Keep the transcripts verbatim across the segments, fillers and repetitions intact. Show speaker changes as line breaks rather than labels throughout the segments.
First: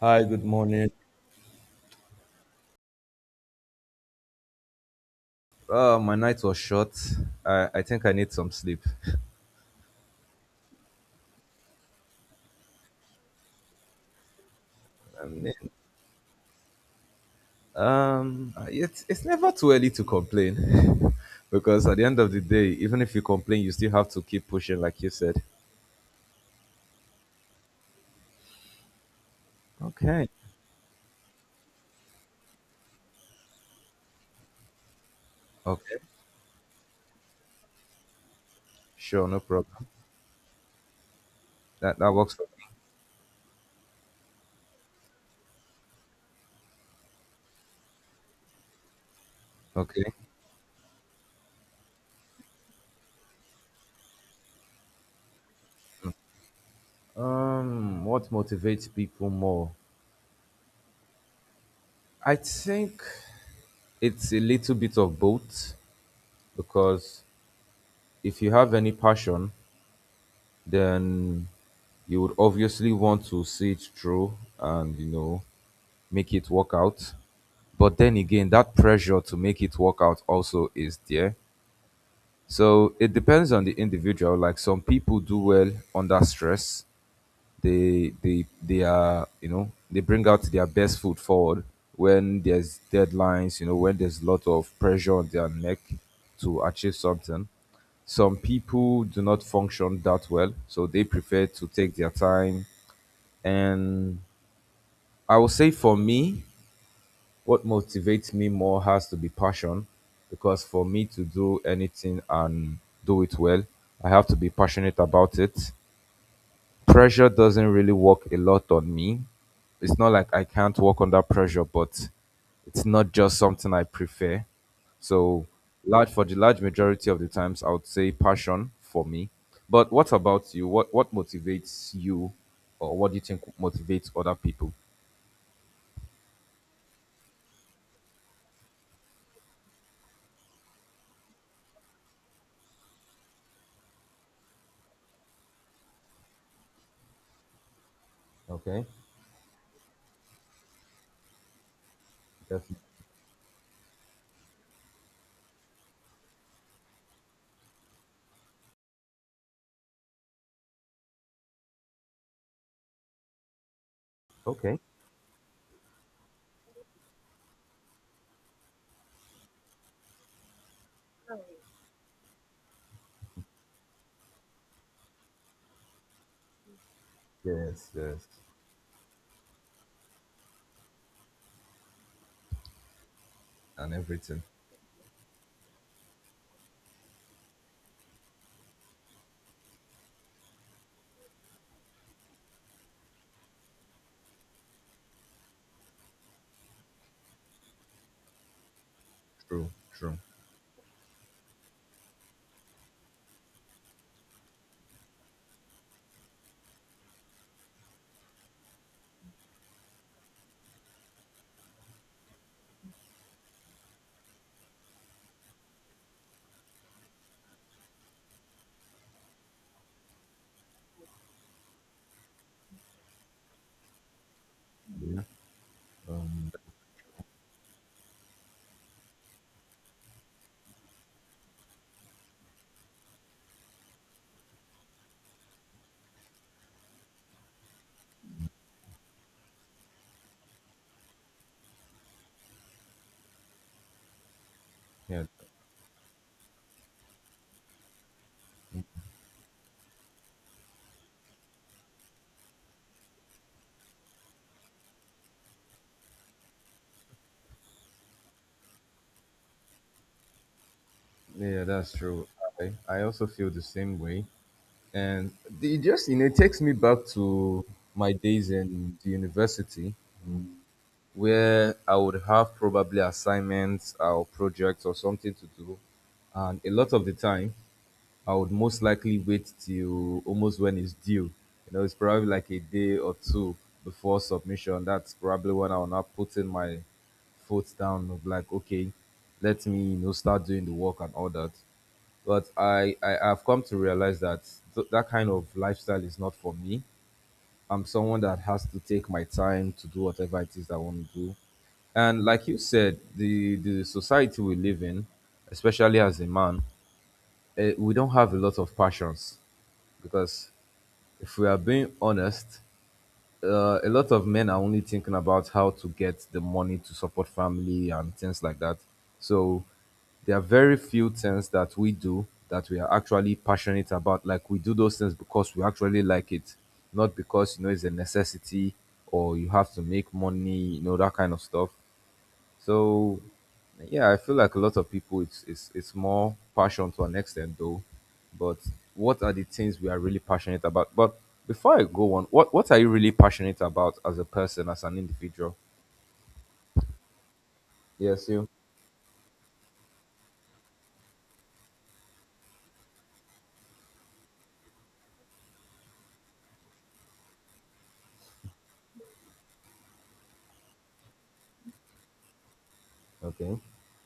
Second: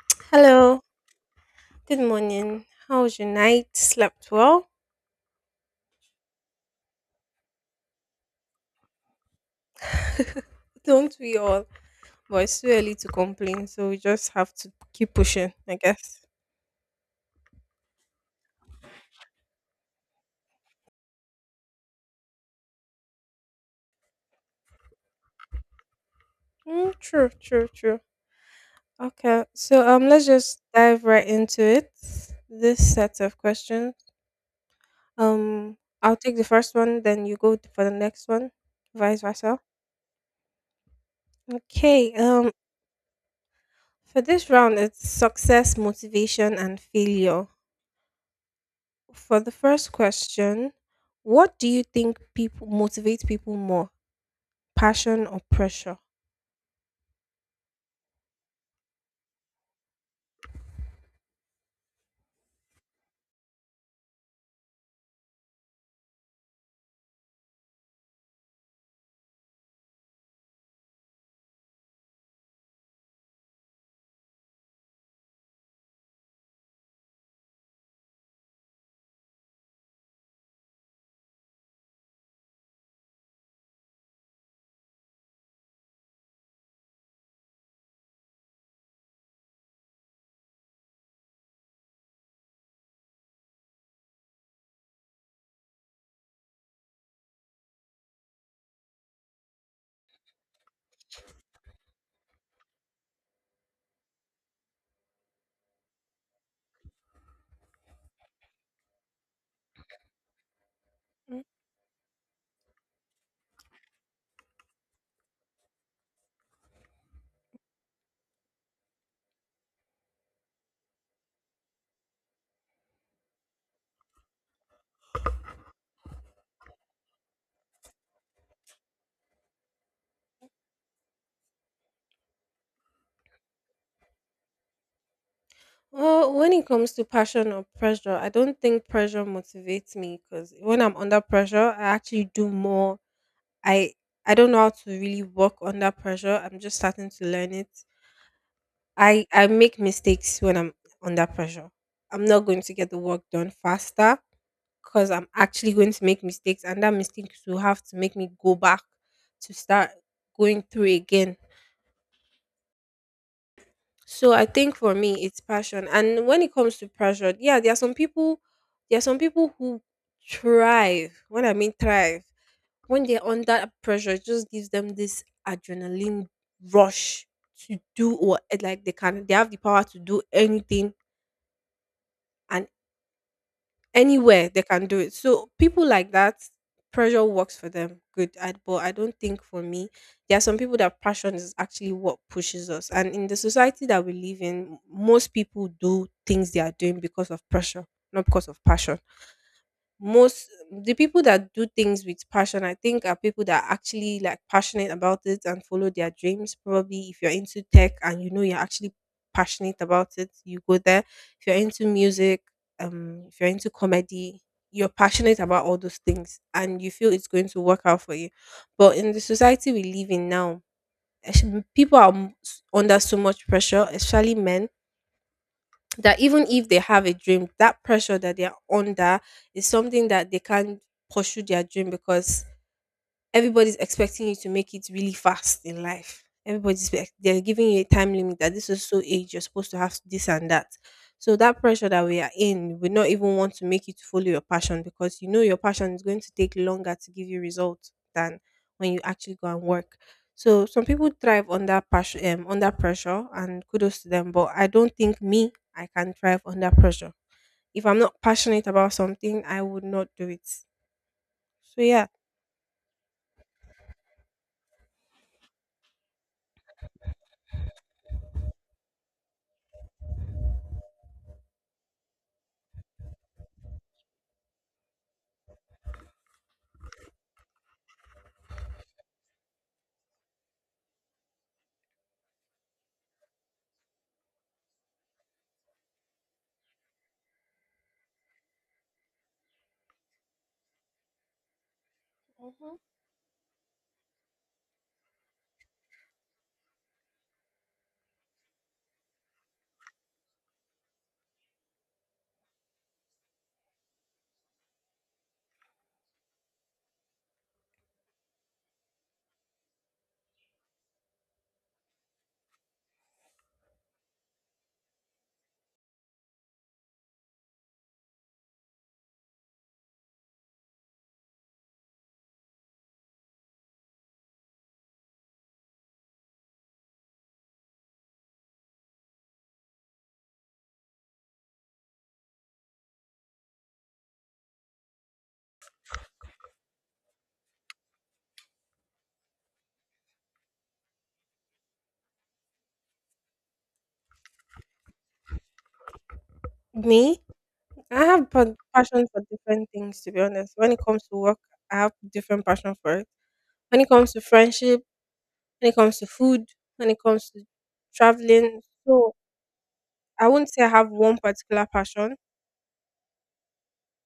Hi, good
Hello,
morning.
good morning. How was your night? Slept well?
Uh, my night was short. I, I think I need some sleep.
Don't we all? But it's too early to complain, so we just have to keep
I mean,
pushing, I guess.
um, it's, it's never too early to complain because at the end of the day, even if you complain, you still have to keep pushing, like you said.
Mm, true, true, true. Okay, so um, let's
Okay.
just dive right into it. This set of questions. Um,
Okay.
I'll take the first one, then you go for the next one, vice
Sure, no
versa.
problem. That, that
Okay.
works for
Um, for this round, it's success, motivation, and failure. For the
me.
first
Okay.
question, what do you think people motivates people more, passion or pressure?
Um, what motivates people more? I think it's a little bit of both because if you have any passion, then you would obviously want to see it through and you know make it work out. But then again, that pressure to make it work out also is there. So it depends on the individual. Like some people do well under stress. They they they are, you know, they bring out their best foot forward when there's deadlines, you know, when there's a lot of pressure on their neck to achieve something. Some people do not function that well, so they prefer to take their time. And I will say for me, what motivates me more has to be passion, because for me to
Mm.
do anything and do it well, I have to be passionate about it. Pressure doesn't really work a lot on me. It's not like I can't work under pressure, but it's not just something I prefer. So, large for the large majority of the times, I would say passion for me. But what about you? What what motivates you, or what do you think motivates other people?
Well, when it comes to passion or pressure, I don't think pressure motivates me because when I'm under pressure, I actually do more. I I don't know how to really work under pressure. I'm just starting to learn it.
Okay,
I I make mistakes when I'm under pressure. I'm not going to
definitely.
get the work done faster because I'm actually going to make mistakes, and that mistakes will have to make me go back to start going through again. So I think
Okay.
for me, it's passion. And when it comes to pressure, yeah, there are some people, there are some people who thrive. When I mean thrive, when they're under pressure, it just gives them this adrenaline rush to
Yes,
do
yes,
or like they can. They have the power to do anything and
and everything.
anywhere they can do it. So people like that, pressure works for them. Good, I, but I don't think for me, there are some people that passion is actually what pushes us. And in the society that we live in, most people do things they are doing because of pressure, not because of passion.
True, true.
Most the people that do things with passion, I think, are people that are actually like passionate about it and follow their dreams. Probably if you're into tech, and you know you're actually passionate about it, you go there. If you're into music, um if you're into comedy, you're passionate about all those things and you feel it's going to work out for you. But in the society we live in now, eh, people are m- s- under so much pressure, especially men, that even if they have a dream, that pressure that they are under is something that they can't pursue their dream because everybody's expecting you to make it really fast in life. Everybody's ex- they're giving you a time limit that this is so age you're supposed to have this and that. So that pressure that we are in, we not even want to make you to follow your passion because
Yeah,
you know your passion is going to take longer to give you results than when you actually go and work. So some people thrive under passion, um, under pressure, and kudos to them. But I don't think me, I can thrive under pressure. If I'm not passionate about something, I would not do it.
yeah,
So
that's
yeah.
true. I I also feel the same way. And the- it just, you know, it takes me back to my days in the university where I would have probably assignments or projects or something to do, and a lot of the time I would most likely wait till almost when it's due. You know, it's probably like a day or two before submission. That's probably when I will now put in my foot down of like, okay, let me, you know, start doing the work and all that. But
Mhm.
I, I I've come to realize that th- that kind of lifestyle is not for me. I'm someone that has to take my time to do whatever it is that I want to do. And like you said, the the society we live in, especially as a man, eh, we don't have a lot of passions because, if we are being honest, uh, a lot of men are only thinking about how to get the money to support family and things like that. So there are very few things that we do that we are actually passionate about. Like, we do those things because we actually like it, not because, you know, it's a necessity, or you have to make money, you know, that kind of stuff. So yeah, I feel like a lot of people, it's it's it's more passion to an extent though. But what are the things we are really passionate about? But before I go on, what what are you really passionate about as a person, as an individual?
Me, I
Yes,
have
you.
pa- passion for different things, to be honest. When it comes to work, I have different passion for it. When it comes to friendship, when it comes to food, when it comes to traveling, so I wouldn't say I have one particular passion.
Okay.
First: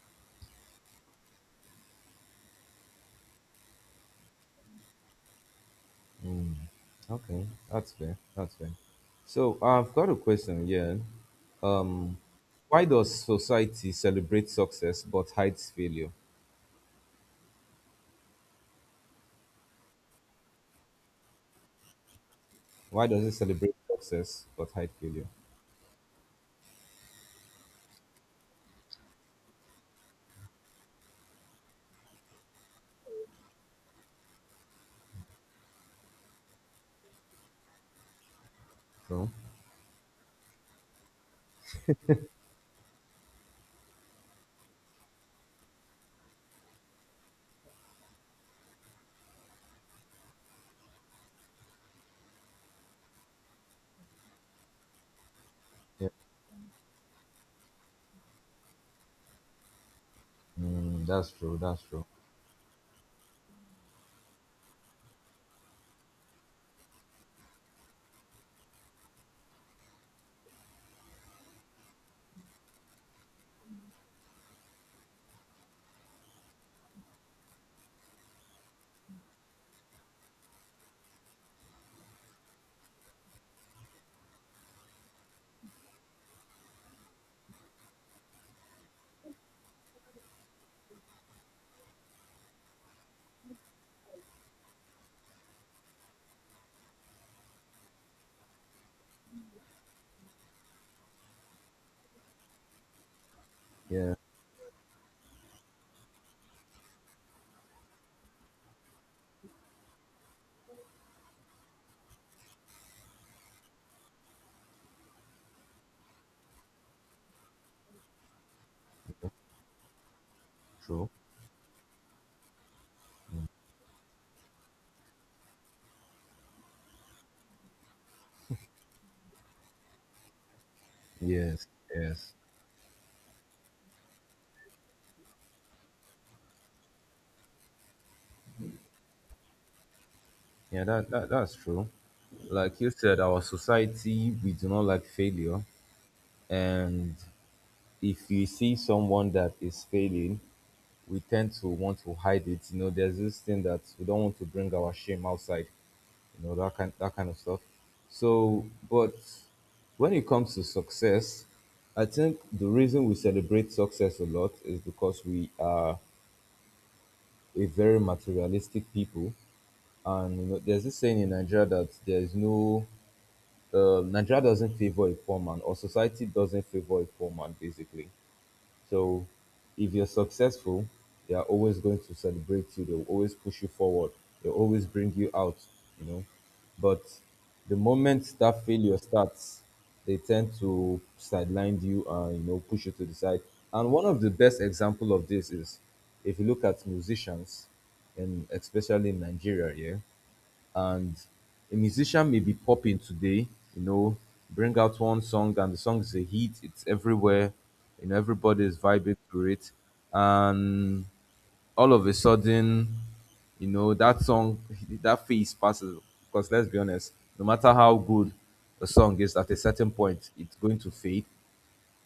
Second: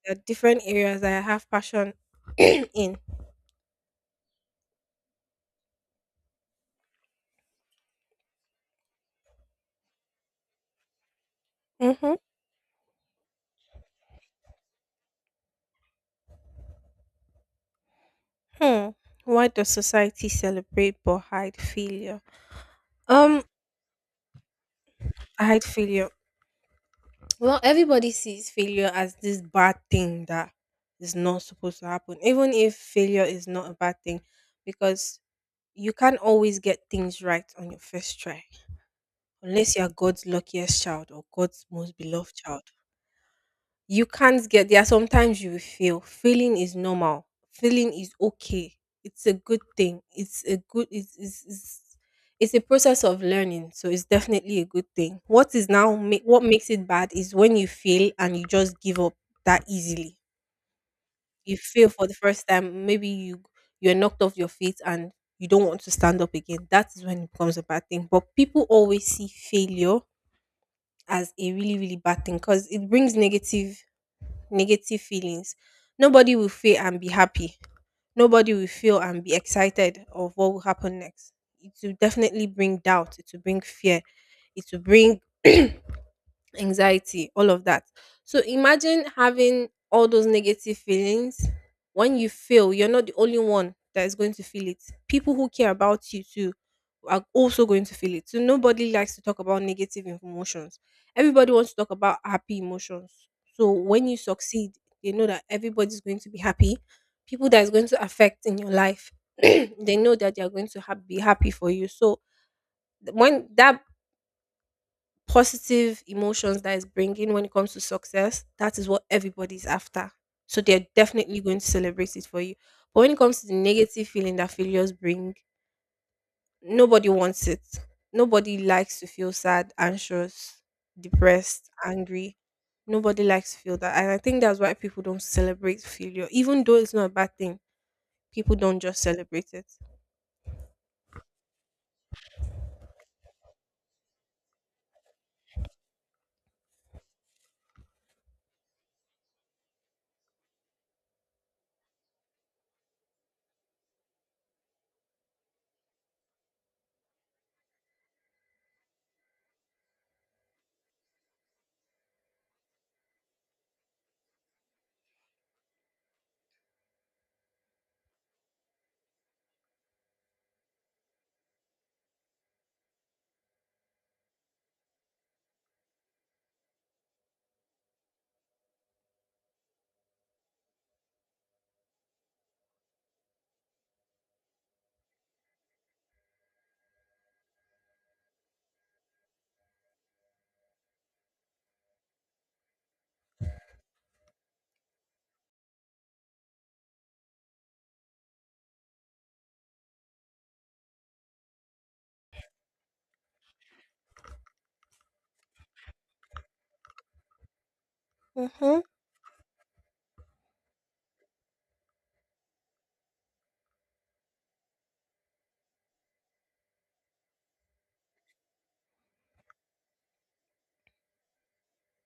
There are different areas that I have passion in.
Okay. That's fair. That's fair. So I've got a question here.
Mm-hmm.
Um, why does society celebrate success but hides failure?
Hmm. Why does society celebrate but hide failure?
Why does it
Um,
celebrate success but hide failure?
hide failure. Well, everybody sees failure as this bad thing that is not supposed to happen, even if failure is not a bad thing, because you can't always get things right on your first try,
True.
unless you're God's luckiest child or God's most beloved child. You can't get there. Are sometimes you will fail. Failing is normal. Failing is okay. It's a good thing. It's a good. It's it's, it's it's a process of learning, so it's definitely a good thing. What is now
Yeah.
ma- what makes it bad is when you fail and you just give up that easily.
Mm, that's
You
true. That's
fail
true.
for the first time, maybe you you're knocked off your feet and you don't want to stand up again. That is when it becomes a bad thing. But people always see failure as a really really bad thing because it brings negative negative feelings. Nobody will fail and be happy. Nobody will fail and be excited of what will happen next. It will definitely bring doubt. It will bring fear. It will bring anxiety, all of that. So imagine having all those negative feelings. When you fail, you're not the only one that is going to feel it. People who care about you too are also going to feel it. So nobody likes to talk about negative emotions. Everybody wants to talk about happy emotions. So when
Yeah.
you succeed, they know that everybody's going to be happy. People that is going to affect in your life, they know that they are going to ha- be happy for you. So th- when that positive emotions that is bringing when it comes to success, that is what everybody's after. So they're
True.
definitely going to celebrate it for you. But when it comes to the negative feeling that failures bring, nobody wants it. Nobody likes to feel sad, anxious,
Yes.
depressed,
Yes.
angry. Nobody likes to feel that. And I think that's why people don't celebrate failure. Even though it's not a bad thing, people don't just celebrate it.
Yeah. That, that that's true. Like you said, our society, we do not like failure, and if we see someone that is failing, we tend to want to hide it. You know, there's this thing that we don't want to bring our shame outside. You know, that kind that kind of stuff. So, but when it comes to success, I think the reason we celebrate success a lot is because we are a very materialistic people. And you know, there's this saying in Nigeria that there is no uh, Nigeria doesn't favor a poor man, or society doesn't favor a poor man, basically. So, if you're successful, they are always going to celebrate you. They'll always push you forward. They'll always bring you out. You know, but the moment that failure starts, they tend to sideline you and, you know, push you to the side. And one of the best example of this is, if you look at musicians, and especially in Nigeria, yeah, and a musician may be popping today, you know, bring out one song and the song is a hit, it's everywhere, you know, everybody is
Mm-hmm.
vibing to it. And all of a sudden, you know, that song, that phase passes. Because let's be honest, no matter how good a song is, at a certain point, it's going to fade.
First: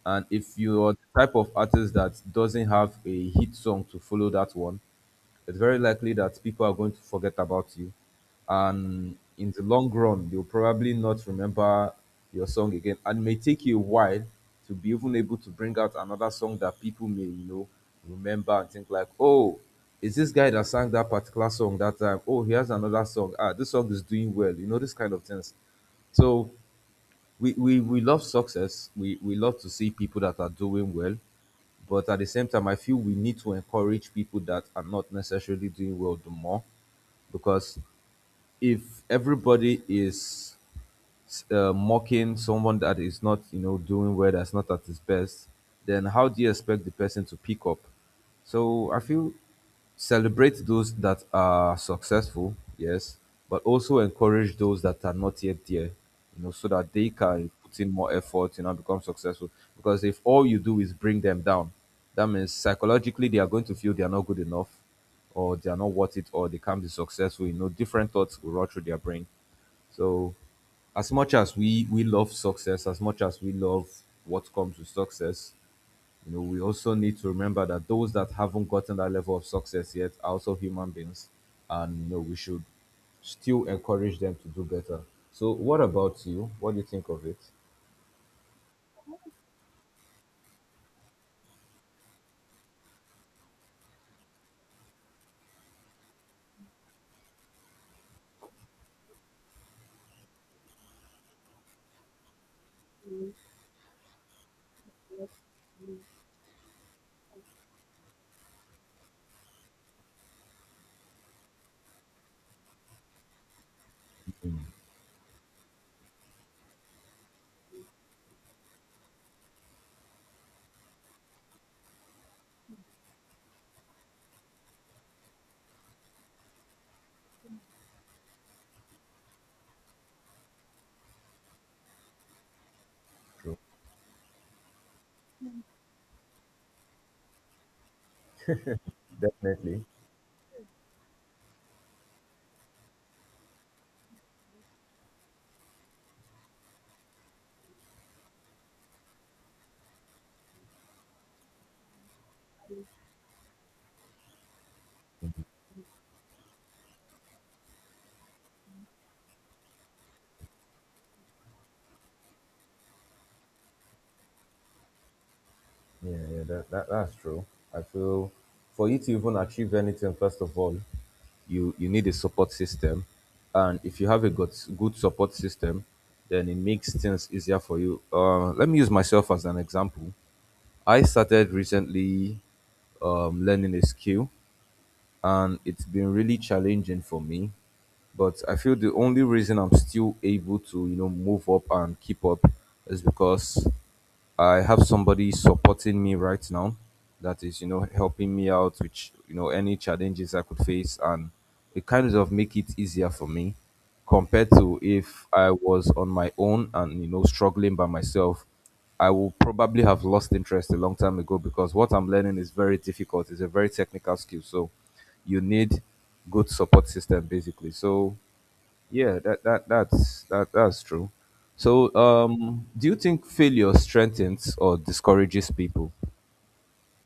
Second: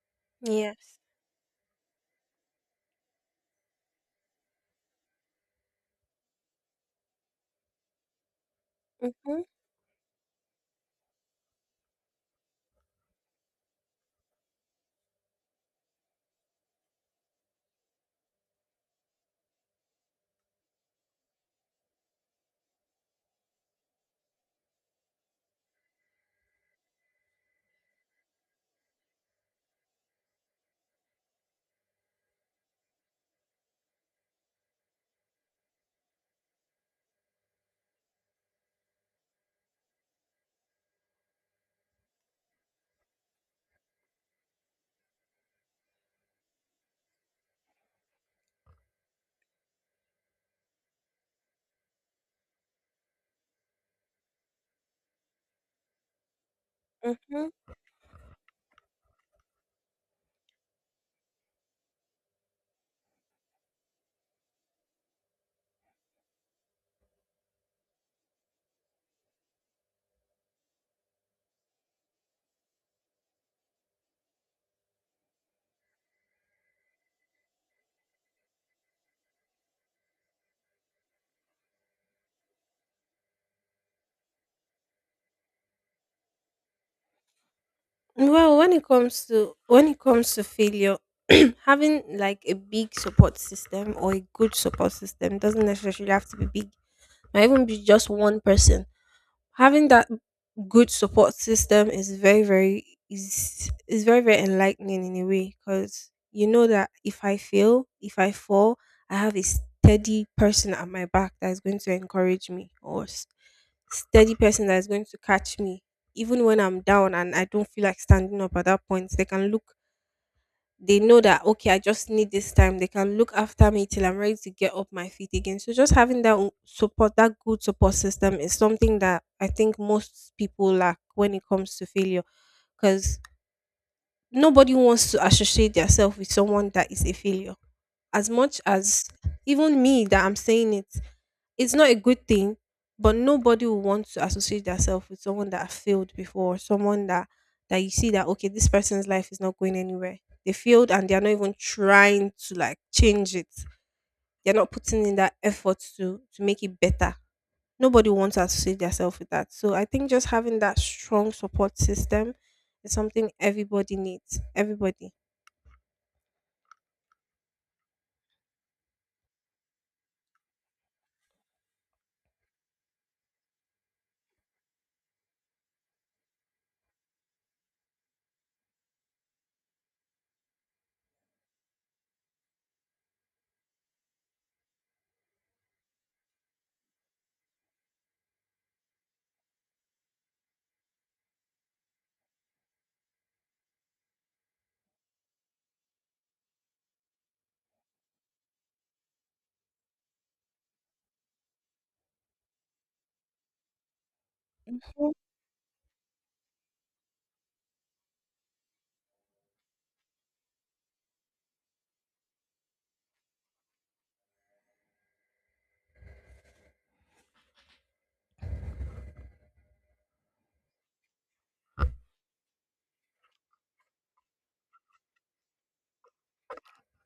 And if you're
Yes.
the type of artist that doesn't have a hit song to follow that one, it's very likely that people are going to forget about you. And
Mm-hmm.
in the long run, you'll probably not remember your song again. And it may take you a while to be even able to bring out another song that people may, you know, remember and think like, oh, is this guy that sang that particular song that time? Oh, he has another song. Ah, this song is doing well. You know, this kind of things. So we, we, we love success. We, we love to see people that are doing well. But at the same time, I feel we need to encourage people that are not necessarily doing well the more, because if everybody is uh, mocking someone that is not, you know, doing well, that's not at his best, then how do you expect the person to pick up? So I feel, celebrate those that are successful, yes, but also encourage those that are not yet there, you know, so that they
Mm-hmm.
can put in more effort, you know, become successful. Because if all you do is bring them down, that means psychologically they are going to feel they are not good enough, or they are not worth it, or they can't be successful. You know, different thoughts will run through their brain. So as much as we we love success, as much as we love what comes with success, you know, we also need to remember that those that haven't gotten that level of success yet are also human beings, and you know, we should still encourage them to do better. So what about you? What do you think of it?
Well, when it comes to when it comes to failure, having like a big support system or a good support system doesn't necessarily have to be big. Might even be just one person. Having that good support system is very very is is very very enlightening in a way because you know that if I fail, if I fall, I have a steady person at my back that is going to encourage me or s- steady person that is going to catch me even when I'm down and I don't feel like standing up. At that point, they can look, they know that okay, I just need this time. They can look after me till I'm ready to get up my feet again. So just having that o- support that good support system is something that I think most people lack when it comes to failure because
True.
nobody wants to associate themselves with someone that is a failure. As much as even
Definitely.
me that I'm saying it, it's not a good thing, but nobody will want to associate themselves with someone that failed before, someone that that you see that okay, this person's life is not going anywhere. They failed and they are not even trying to like change it. They're not putting in that effort to to make it better. Nobody wants to associate themselves with that. So I think just having that strong support system is something everybody needs. Everybody.
Yeah, yeah, that, that that's true. I feel for you to even achieve anything, first of all, you you need a support system, and if you have a good good support system, then it makes things easier for you. Uh, let me use myself as an example. I started recently um, learning a skill, and it's been really challenging for me. But I feel the only reason I'm still able to, you know, move up and keep up is because I have somebody supporting me right now that is, you know, helping me out with, you know, any challenges I could face, and it kind of make it easier for me compared to if I was on my own and, you know, struggling by myself. I will probably have lost interest a long time ago because what I'm learning is very difficult. It's a very technical skill. So you need good support system basically. So yeah, that that that's that that's true. So um, do you think failure strengthens or discourages people?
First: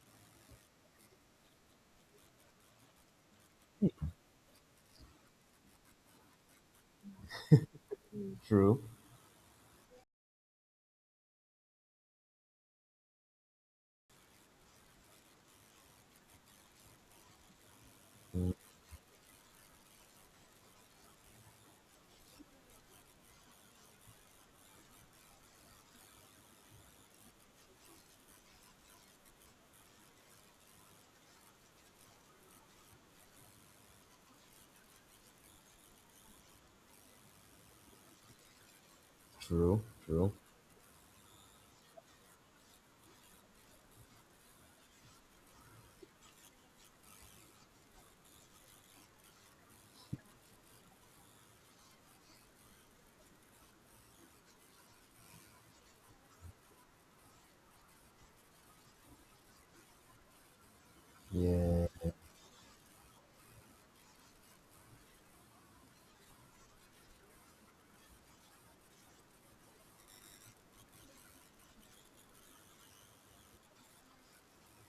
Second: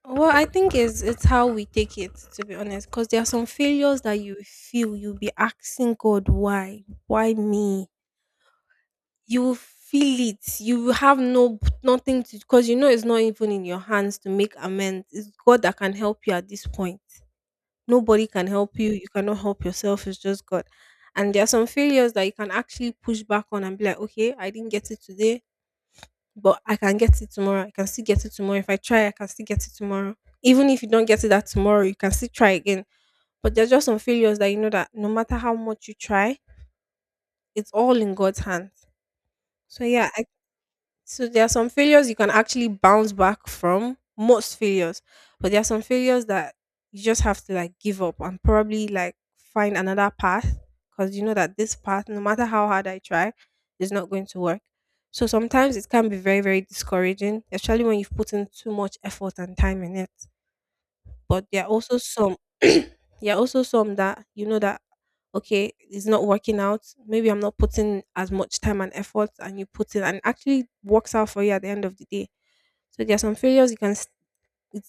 Well, I think it's it's how we take it, to be honest, because there are some failures that you feel you'll be asking God, why, why me?
True,
You will feel it. You will have no nothing to because you know it's not even in your hands to make amends. It's God that can help you at this point. Nobody can help you. You cannot help yourself. It's just God. And there are some failures that you can actually push back on and be like, okay, I didn't get it today but I can get it tomorrow. I can still get it tomorrow. If I try, I can still get it tomorrow. Even if you don't get it that tomorrow, you can still try again. But there's just some failures that you know that no matter how much you try, it's all in God's hands.
true,
So yeah, I
true.
so there are some failures you can actually bounce back from, most failures, but there are some failures that you just have to like give up and probably like find another path because you know that this path, no matter how hard I try, is not going to work. So sometimes it can be very, very discouraging, especially when you've put in too much effort and time in it. But there are also some there are also some that you know that okay, it's not working out, maybe I'm not putting as much time and effort and you put in and it actually works out for you at the end of the day. So there are some failures you can s-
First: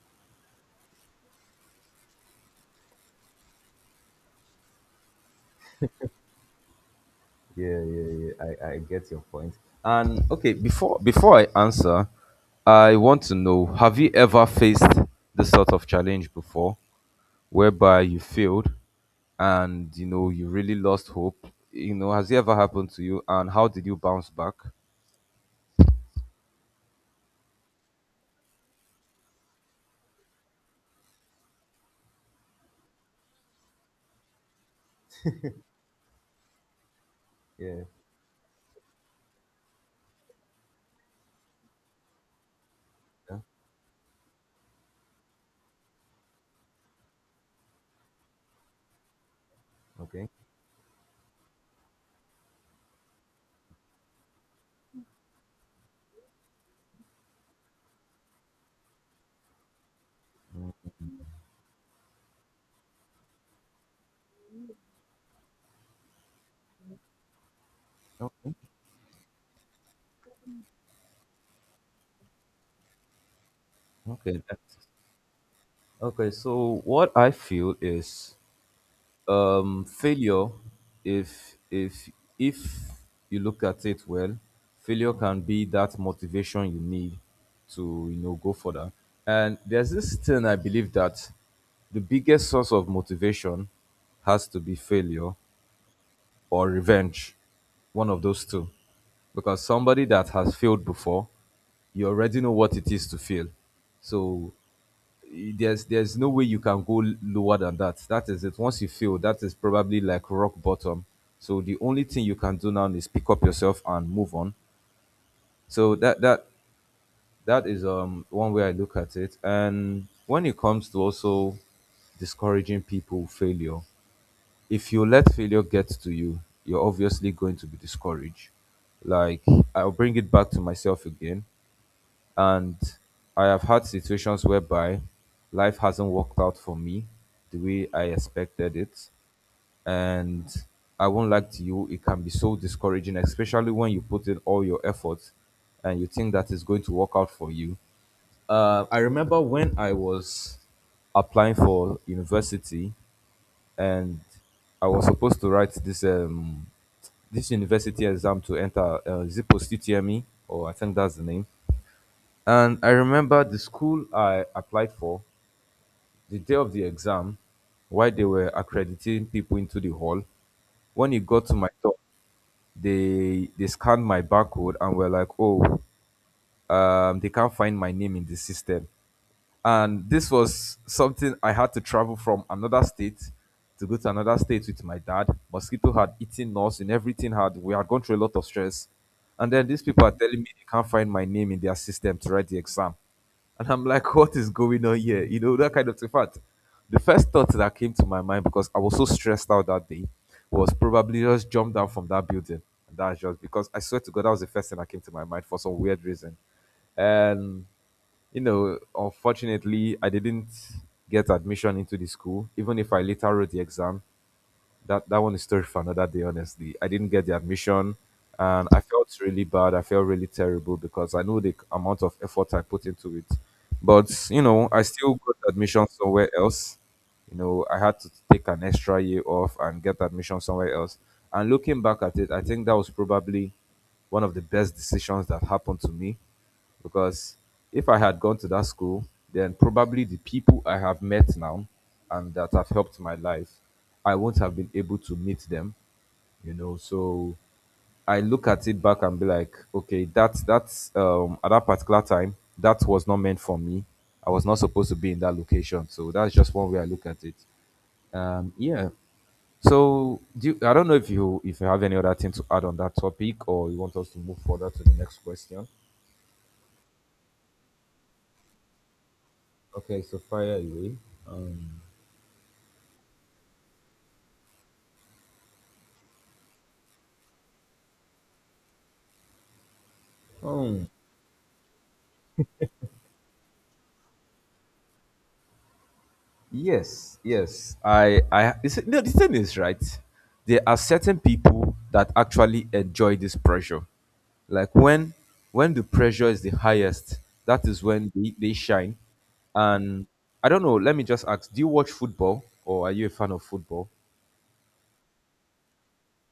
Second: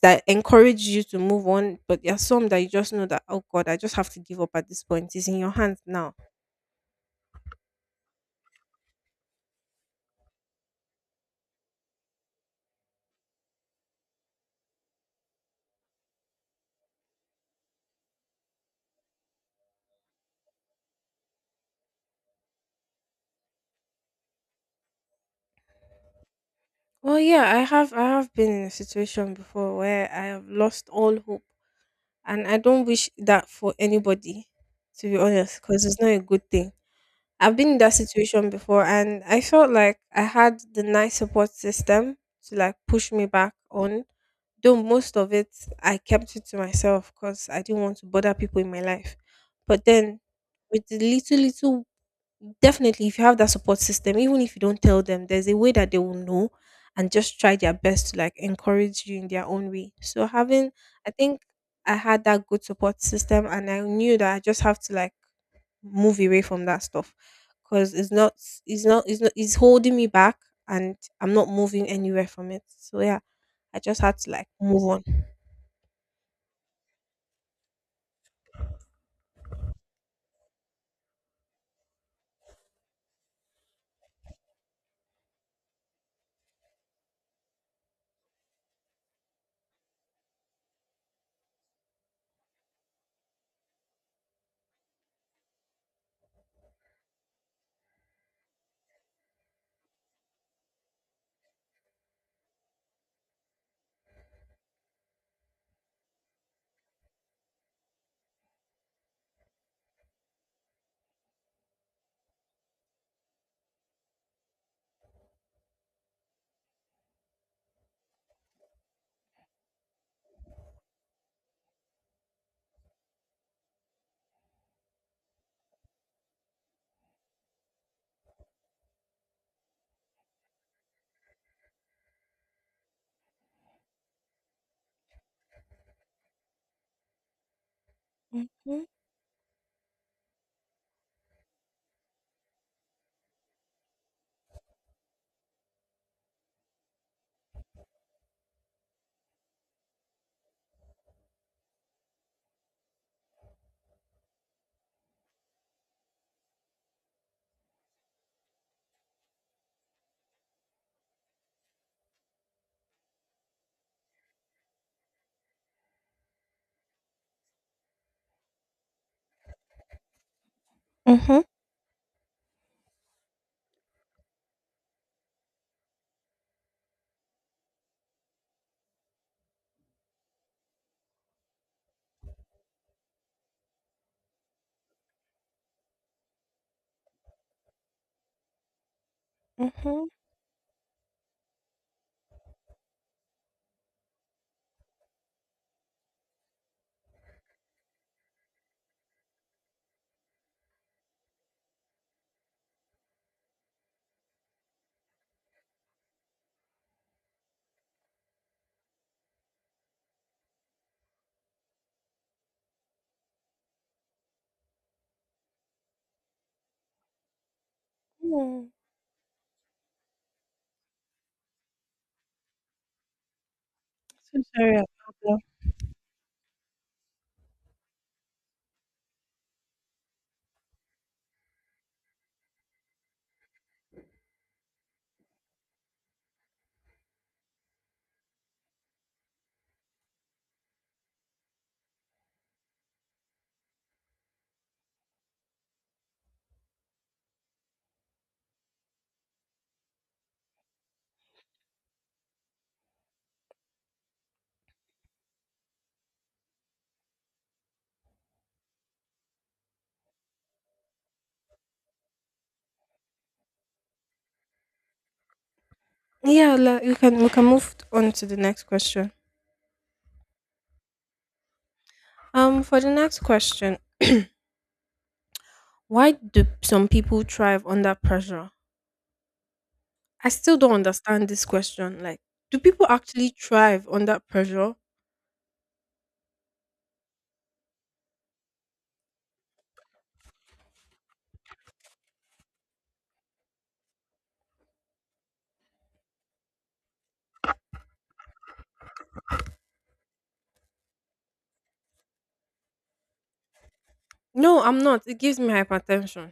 that encourage you to move on, but there are some that you just know that oh God, I just have to give up at this point. It's in your hands now.
Yeah, yeah, yeah. I, I get your point. And okay, before before I answer, I want to know: have you ever faced this sort of challenge before, whereby you failed, and you know you really lost hope? You know, has it ever happened to you? And how did you bounce back?
Well yeah, i have I have been in a situation before where I have lost all hope, and I don't wish that for anybody, to be honest, because it's not a good thing. I've been in
Yeah.
that situation before and I felt like I had the nice support system to like push me
Yeah.
back on. Though most of it I kept it to myself because I didn't want to bother people in my life. But then
Okay.
with the little little definitely if you have that support system, even if you don't tell them, there's a way that they will know and just try their best to like encourage you in their own way. So having I think I had that good support system and I knew that I just have to like move away from that stuff because it's not
Okay.
it's not it's not it's holding me back and I'm not moving anywhere from it, so yeah, I just had to
Okay.
like move
that's-
on.
Okay. So what I feel is, um, failure, if if if you look at it well, failure can be that motivation you need to, you know, go further. And there's this thing I believe that the biggest source of motivation has to be failure or revenge. One of those two. Because somebody that has failed before, you already know what it is to fail. So eh, there's there's no way you can go l- lower than that. That is it. Once you fail, that is probably like rock bottom. So the only thing you can do now is pick up yourself and move on. So that that that is, um, one way I look at it. And when it comes to also discouraging people failure, if you let failure get to you, you're obviously going to be discouraged. Like, I'll bring it back to myself again. And I have had situations whereby life hasn't worked out for me the way I expected
Mm-hmm,
it. And I won't lie to you, it can be so discouraging, especially when you put in all your efforts and you think that it's going to work out for you uh, I remember when I was applying for university, and I was supposed to write this um this university exam to enter, uh, is it post U T M E, or I think that's the name. And I remember the school I applied for, the day of the exam, while they were accrediting people into the hall. When it
mm-hmm,
got to my top, they they scanned my barcode and were like, "Oh, um, they can't find my name in the system." And this was something I had to travel from another state to go to another state with my dad. Mosquito had eaten us and everything, had we had gone through a lot of stress. And then these people
mm-hmm.
are telling me they can't find my name in their system to write the exam. And I'm like, what is going on here? You know, that kind of thing. In fact, the first thought that came to my mind, because I was so stressed out that day, was probably just jump down from that building. And that's just because I swear to God, that was the first thing that came to my mind for some weird reason. And you know, unfortunately, I didn't get admission into the school, even if I later wrote the exam. That that one is story for another day, honestly. I didn't get the admission and
Mm.
I felt really bad. I felt really terrible because I knew the amount of effort I put into it. But, you
So
know,
sorry
I still
about
got
that.
admission somewhere else. You know, I had to take an extra year off and get admission somewhere else. And looking back at it, I think that was probably one of the best decisions that happened to me because if I had gone to that school, then probably the people I have met now and that have helped my life, I won't have been able to meet them, you know. So I look at it back and be like, okay, that that's um at that particular time, that was not meant for me. I was not supposed to be in that location. So that's just one way I look at it. Um yeah. So do you, I don't know if you if you have any other thing to add on that topic, or you want us to move further to the next question.
Yeah, like, we can we can move on to the next question.
Okay, so fire away. Um,
Um for the next question why do some people thrive under pressure? I still don't understand this question, like, do people actually thrive under pressure?
Yes, yes. I, I. It's, no, the thing is, right? There are certain people that actually enjoy this pressure. Like when, when the pressure is the highest, that is when they, they shine. And I don't know. Let me just ask: do you watch football, or are you a fan of football?
No, I'm not, it gives me hypertension.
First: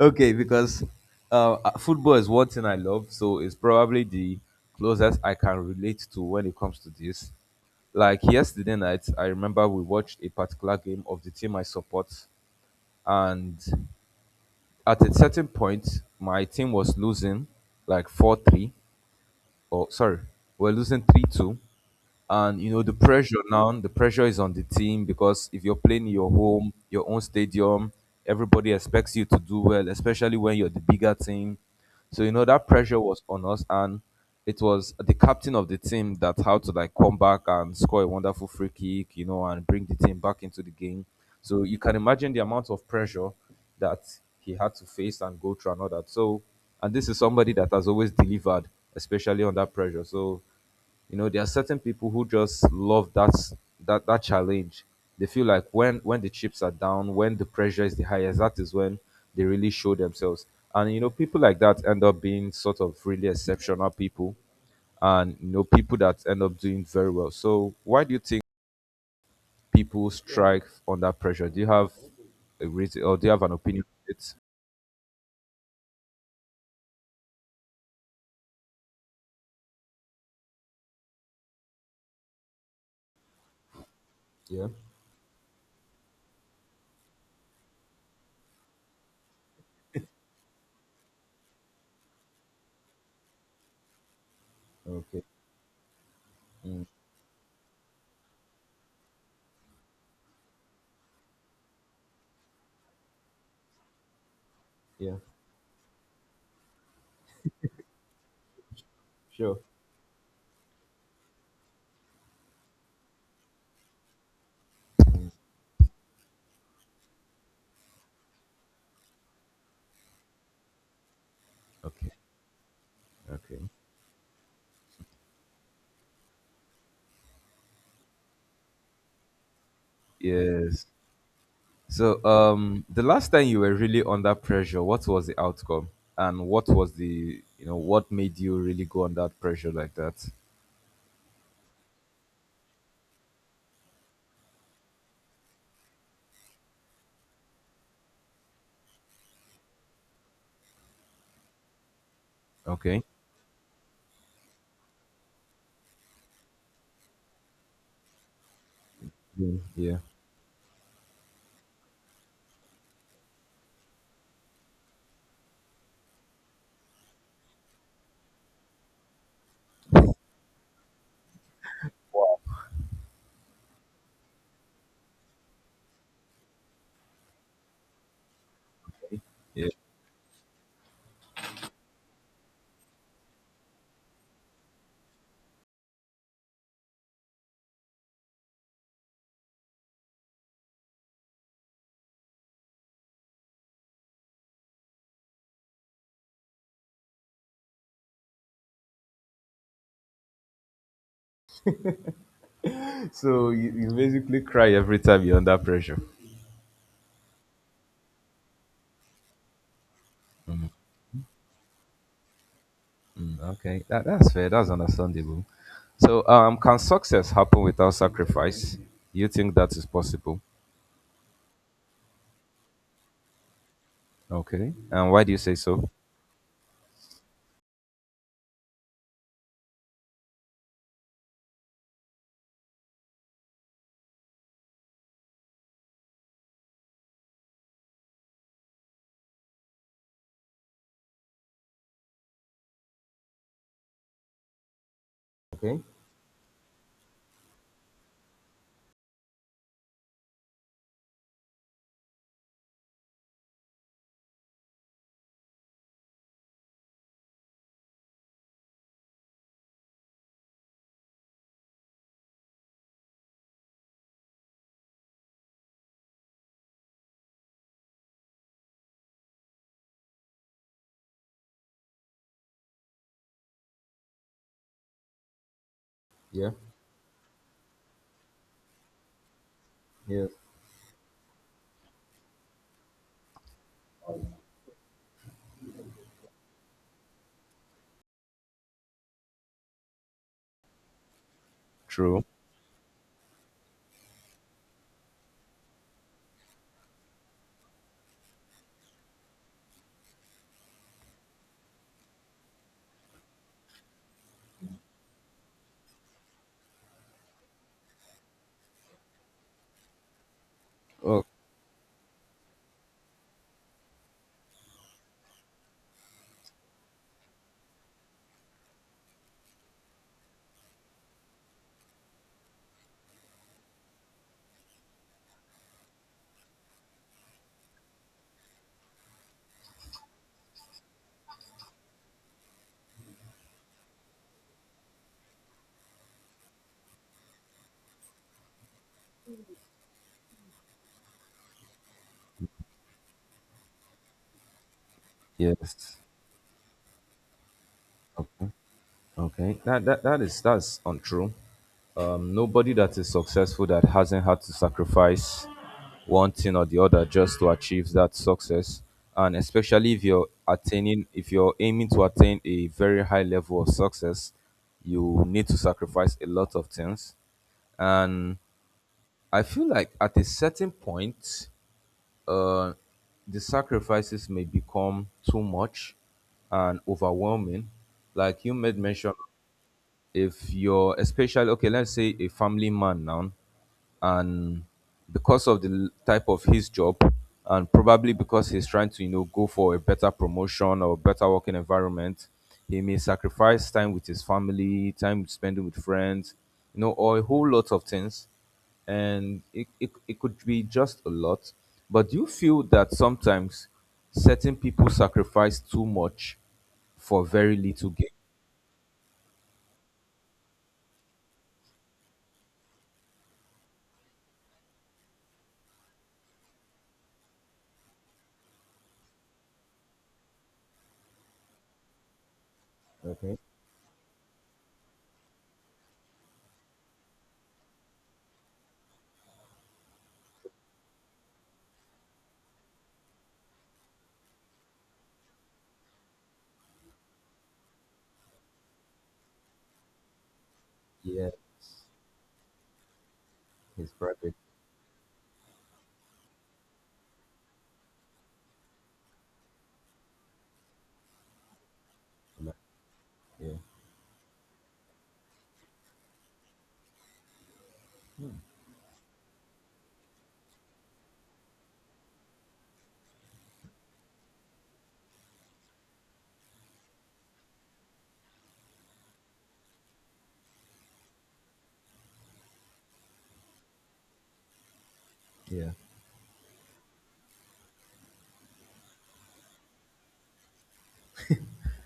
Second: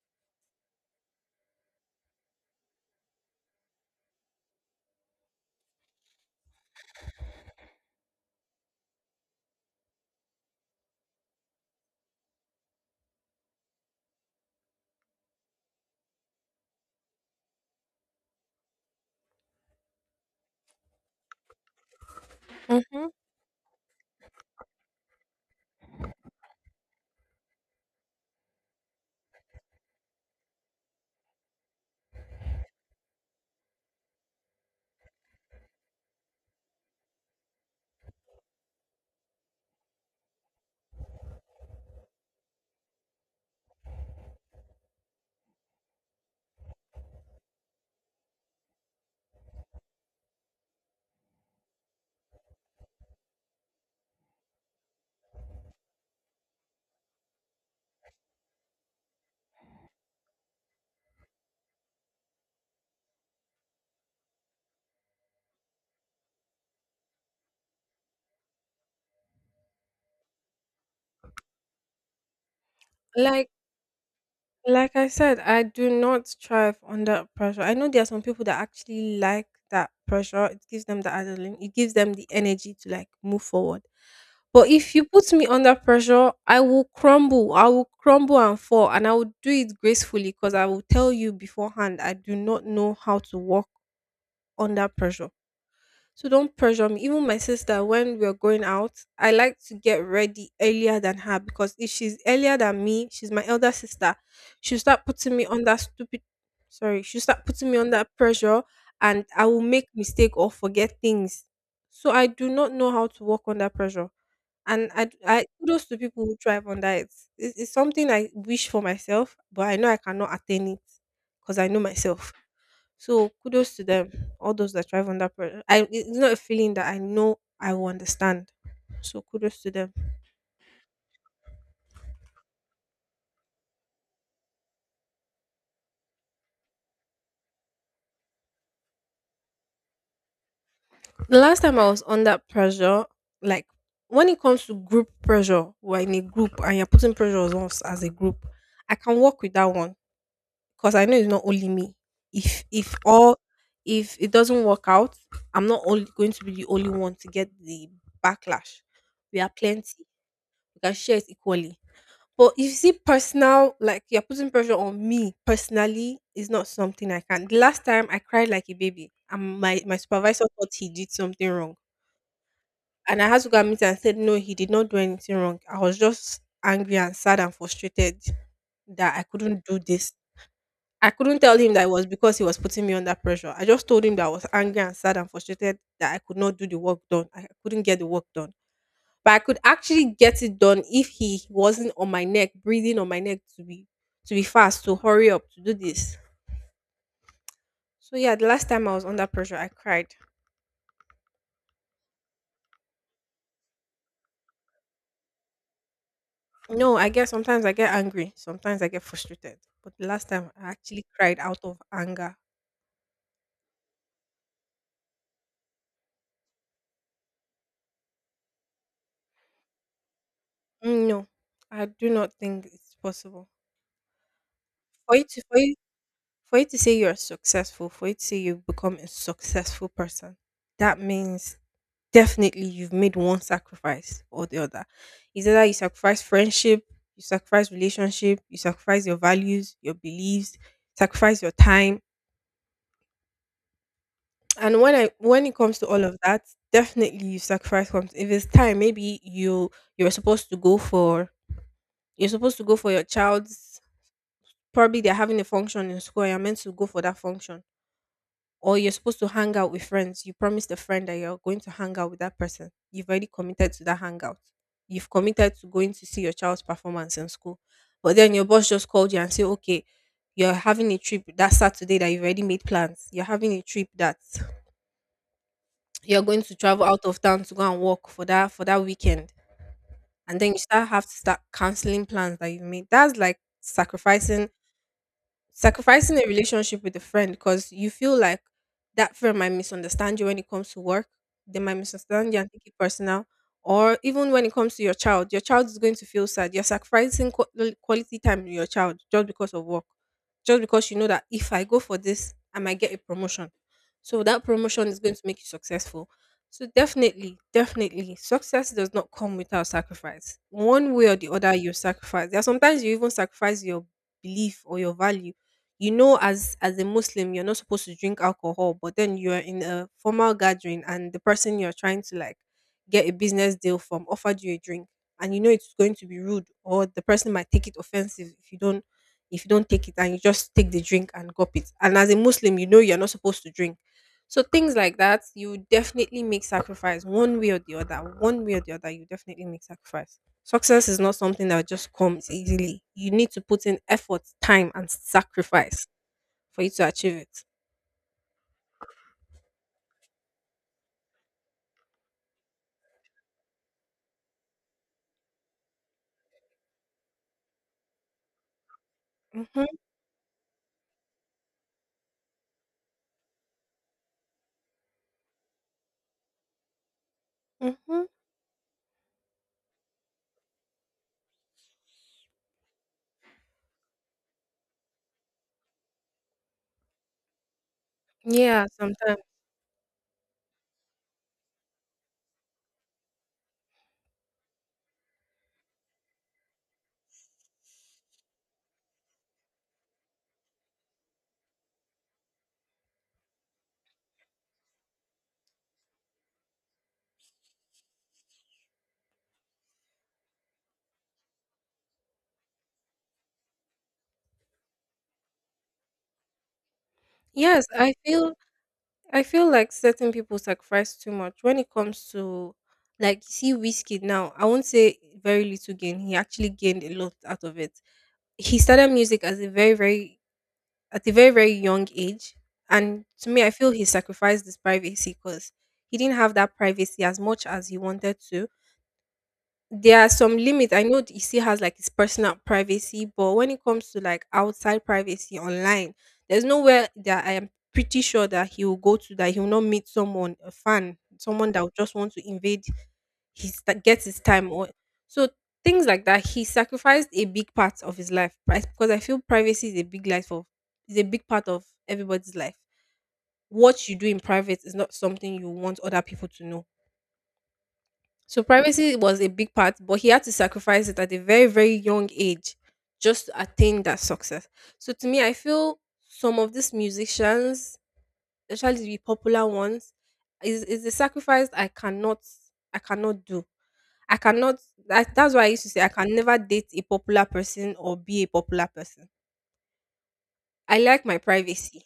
Okay, because uh, uh, football is one thing I love, so it's probably the closest I can relate to when it comes to this. Like yesterday night, I remember we watched a particular game of the team I support, and at a certain point, my team was losing like four three, or sorry, we're losing three two. And you know, the
Hmm.
pressure, now the pressure is on the team, because if you're playing in your home, your own stadium, everybody expects you to do well, especially when you're the bigger team. So you know that pressure was on us, and it was the captain of the team that had to, like, come back and score a wonderful free kick, you know, and bring the team back into the game. So you can imagine the amount of pressure that he had to face and go through and all that. So, and this is somebody that has always delivered, especially under pressure. So, you know, there are certain people who just love that that that challenge. They feel like when when the chips are down, when the pressure is the highest, that is when they really show themselves. And you know, people like that end up being sort of really exceptional people, and you know, people that end up doing very well. So, why do you think people strike under pressure? Do you have a reason, or do you have
like
an opinion on it?
Like I said, I do not thrive under pressure. I know there are some people that actually like that pressure. It gives them the adrenaline. It gives them the energy to like move forward.
Yeah.
But if you put me under pressure, I will crumble. I will crumble and fall, and I will do it gracefully because I will tell you beforehand. I do not know how to work under
Okay.
pressure. So don't
Mm,
pressure me. Even my sister, when we're going out, I like to get ready earlier than her because if she's earlier than me, she's my elder sister. She'll start
yeah.
putting me under stupid sorry, she'll start putting me under pressure and I
Sure.
will make mistake or forget things. So I do not know how to work under pressure. And I, I kudos to people who thrive under it. It's, it's something I wish for myself, but I know I cannot attain it because I know
Okay.
myself. So
Okay.
kudos to them, all those that thrive under pressure. I it's not a feeling that I know I will understand. So kudos to them.
Yes. So, um, the last time you were really under pressure, what was the outcome, and what was the, you know, what made you really go under pressure like that?
The last time I was under pressure, like when it comes to group pressure, we're in a group and you're putting pressure on us as a group, I can work with that one because I know it's not only me. If if
Okay.
all if it doesn't work out, I'm not only going to be the only one to get the backlash. We are
Mm, yeah.
plenty. We can share it equally. But if you see, personal, like you're putting pressure on me personally is not something I can. The last time I cried like a baby, and my, my supervisor thought he did something wrong. And I had to go and meet him and said, no, he did not do anything wrong. I was just angry and sad and frustrated that I couldn't
Yeah.
do this. I couldn't tell him that it was because he was putting me under pressure. I just told him that I was angry and sad and frustrated that I could not do the work done. I couldn't get the work done but I could actually get it done if he wasn't on my neck, breathing on my neck to be to be fast, to hurry up, to do this. So yeah, the last time I was under pressure, I cried.
So you, you basically cry every time you're under pressure.
No, I guess sometimes I get angry, sometimes I get frustrated. But the last time I actually cried out of anger.
Mm, okay, that, that's fair. That's understandable. So, um, can success happen without sacrifice? You think that is possible?
Mm, no, I do not think it's possible
Okay. And
for
why
you
do you
to
say
for you
so?
for you to say you're successful, for you to say you've become a successful person. That means definitely you've made one sacrifice or the other. It's either you sacrifice friendship, you sacrifice relationship, you sacrifice your values, your beliefs, sacrifice your time. And when I when it
Okay.
comes to all of that, definitely you sacrifice comes. If it's time, maybe you you're supposed to go for you're supposed to go for your child's probably they're having a function in school and you're meant to go for that function or you're supposed to hang out with friends. You promised a friend that you're going to hang out with that person. You've already committed to that hangout. You've committed to going to see your child's performance in school. But then your boss just called you and said, okay, you're having a trip that Saturday that you've already made plans. You're having a trip that you're going
Yeah.
to travel out of town to go and work for that for that weekend.
Yeah.
And then you start have to start canceling plans that you've made. That's like sacrificing sacrificing a relationship with a friend because you feel like that friend might misunderstand you when it comes to work. They might
True.
misunderstand you and take it personal. Or even when it comes to your child, your child is going to feel sad. You're sacrificing qu- quality time with your child just because of work, just because you know that if I go for this, I might get a promotion. So that promotion is going to make you successful. So definitely, definitely, success does not come without sacrifice. One way or
Oh.
the other, you sacrifice. There are sometimes you even sacrifice your belief or your value. You know, as as a Muslim you're not supposed to drink alcohol, but then you're in a formal gathering and the person you're trying to like get a business deal from offered you a drink, and you know it's going to be rude or the person might take it offensive if you don't if you don't take it, and you just take the drink and gulp it, and as a Muslim you know you're not supposed to drink. So things like that, you definitely make sacrifice one way or the other. One way or the other, you definitely make sacrifice. Success is not something that just comes easily. You need to put in effort, time, and sacrifice
Yes.
for you to achieve it.
Okay. Okay. That that that is that's untrue. Um, nobody that is successful that hasn't had to sacrifice one thing or the other just to achieve that success. And
Mm-hmm,
especially if you're attaining, if you're aiming to attain a very high level of success, you need to sacrifice a lot of things.
mm-hmm.
And I feel like at a certain point, uh, the sacrifices may become too much and overwhelming, like you
Yeah,
made mention.
sometimes.
If you're, especially, okay, let's say a family man now, and because of the type of his job, and probably because he's trying to, you know, go for a better promotion or better working environment, he may sacrifice time with his family, time spending with friends, you know, or a whole lot of things. And it, it, it could be just a lot. But do you feel that sometimes certain people sacrifice too much for very
Yes,
little
I
gain?
feel I feel like certain people sacrifice too much when it comes to like you see Whiskey now. I won't say very little gain. He actually gained a lot out of it. He started music as a very, very at a very, very young age. And to
Okay.
me I feel he sacrificed his privacy because he didn't have that privacy as much as he wanted to. There are some limits. I know he still has like his personal privacy, but when it comes to like outside privacy online, there's nowhere that I am pretty sure that he will go to that he will not meet someone, a fan, someone that would
Yes.
just want to invade his that
His
gets his
private
time or so things like that. He sacrificed a big part of his life, right? Because I feel privacy is a big life of is a big part of everybody's life.
life. Yeah.
What you do in private is not something you want other people to know, so privacy was a big part, but he had to sacrifice it at a very, very young age just to attain that success. So to me, I feel some of these musicians, especially the popular ones, is is a sacrifice I cannot I cannot do. I cannot That, that's why I used to
Yeah.
say I can never date a popular person or be a popular person. I like my privacy.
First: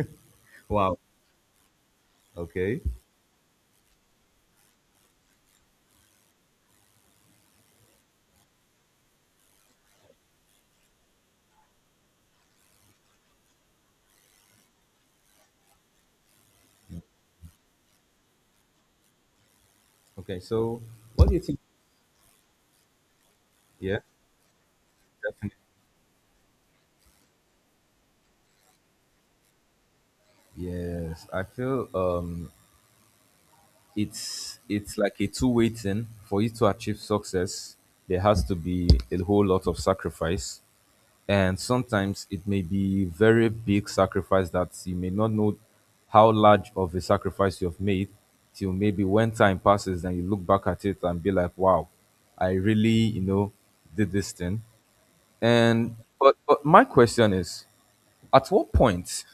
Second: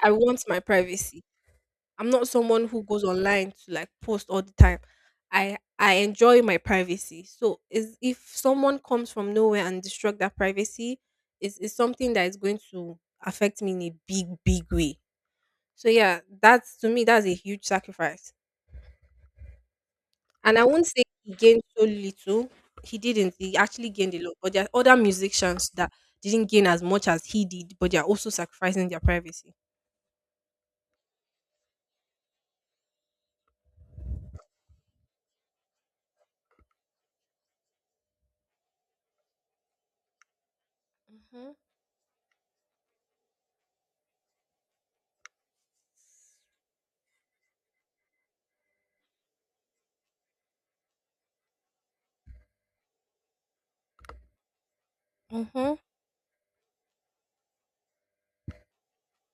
I want my
Wow.
privacy. I'm not someone
Okay.
who goes online to like post all the time. I I enjoy my privacy. So is if someone comes from nowhere and destruct that privacy, is is something that is going to affect me in a big, big way. So yeah, that's to me that's a huge sacrifice.
Okay,
And I
so
won't say
what do
he
you think?
gained so little. He didn't. He actually
Yeah,
gained a lot. But there are other
definitely.
musicians that didn't gain as much as he did, but they are also sacrificing their privacy.
Yes, I feel um, it's it's like a two-way thing. For you to achieve success, there has to be a whole lot of sacrifice,
Hmm.
and sometimes it may be very big sacrifice that you may not know how large of a sacrifice you have made till maybe when time passes, then you look back at it and be like, "Wow, I really, you know, did this thing."
Mm-hmm.
And but, but my question is, at what point,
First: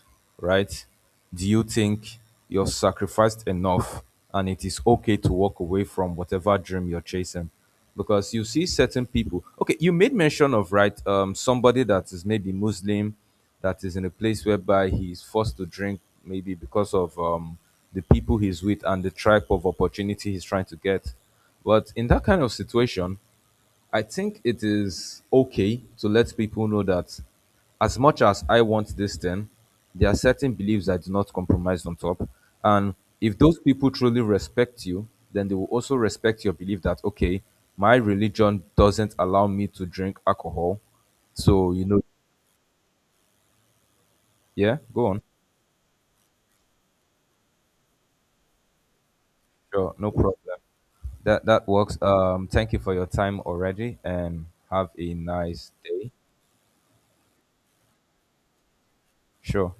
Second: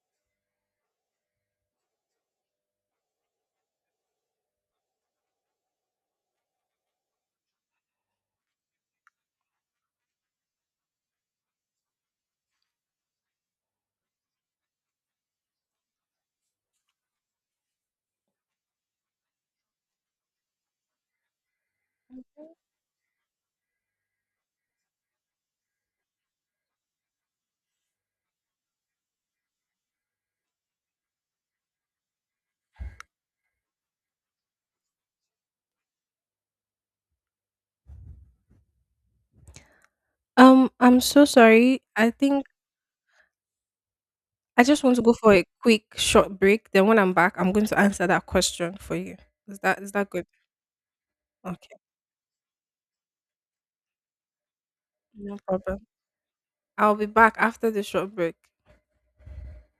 right, do you think you're sacrificed enough and it is okay to walk away from whatever dream you're chasing? Because you see certain people. Okay, you made mention of, right, um, somebody that is maybe Muslim, that is in a place whereby he's forced to drink, maybe because of, um, the people he's with and the type of opportunity he's trying to get. But in that kind of situation, I think it is okay to let people know that as much as I want this thing, there are certain beliefs I do not compromise on top. And if those people truly respect you, then they will also respect your belief that, okay, my religion doesn't allow me to drink
Um,
alcohol.
I'm so
So,
sorry.
you know,
I think I
yeah,
just want to
go
go
on.
for a quick short break. Then when I'm back, I'm going to answer that question for you. Is that is
Sure, no
that good?
problem. That that
Okay,
works. Um, thank you for your time already, and have a
no
nice
problem.
day.
I'll be back after the short break.
Sure.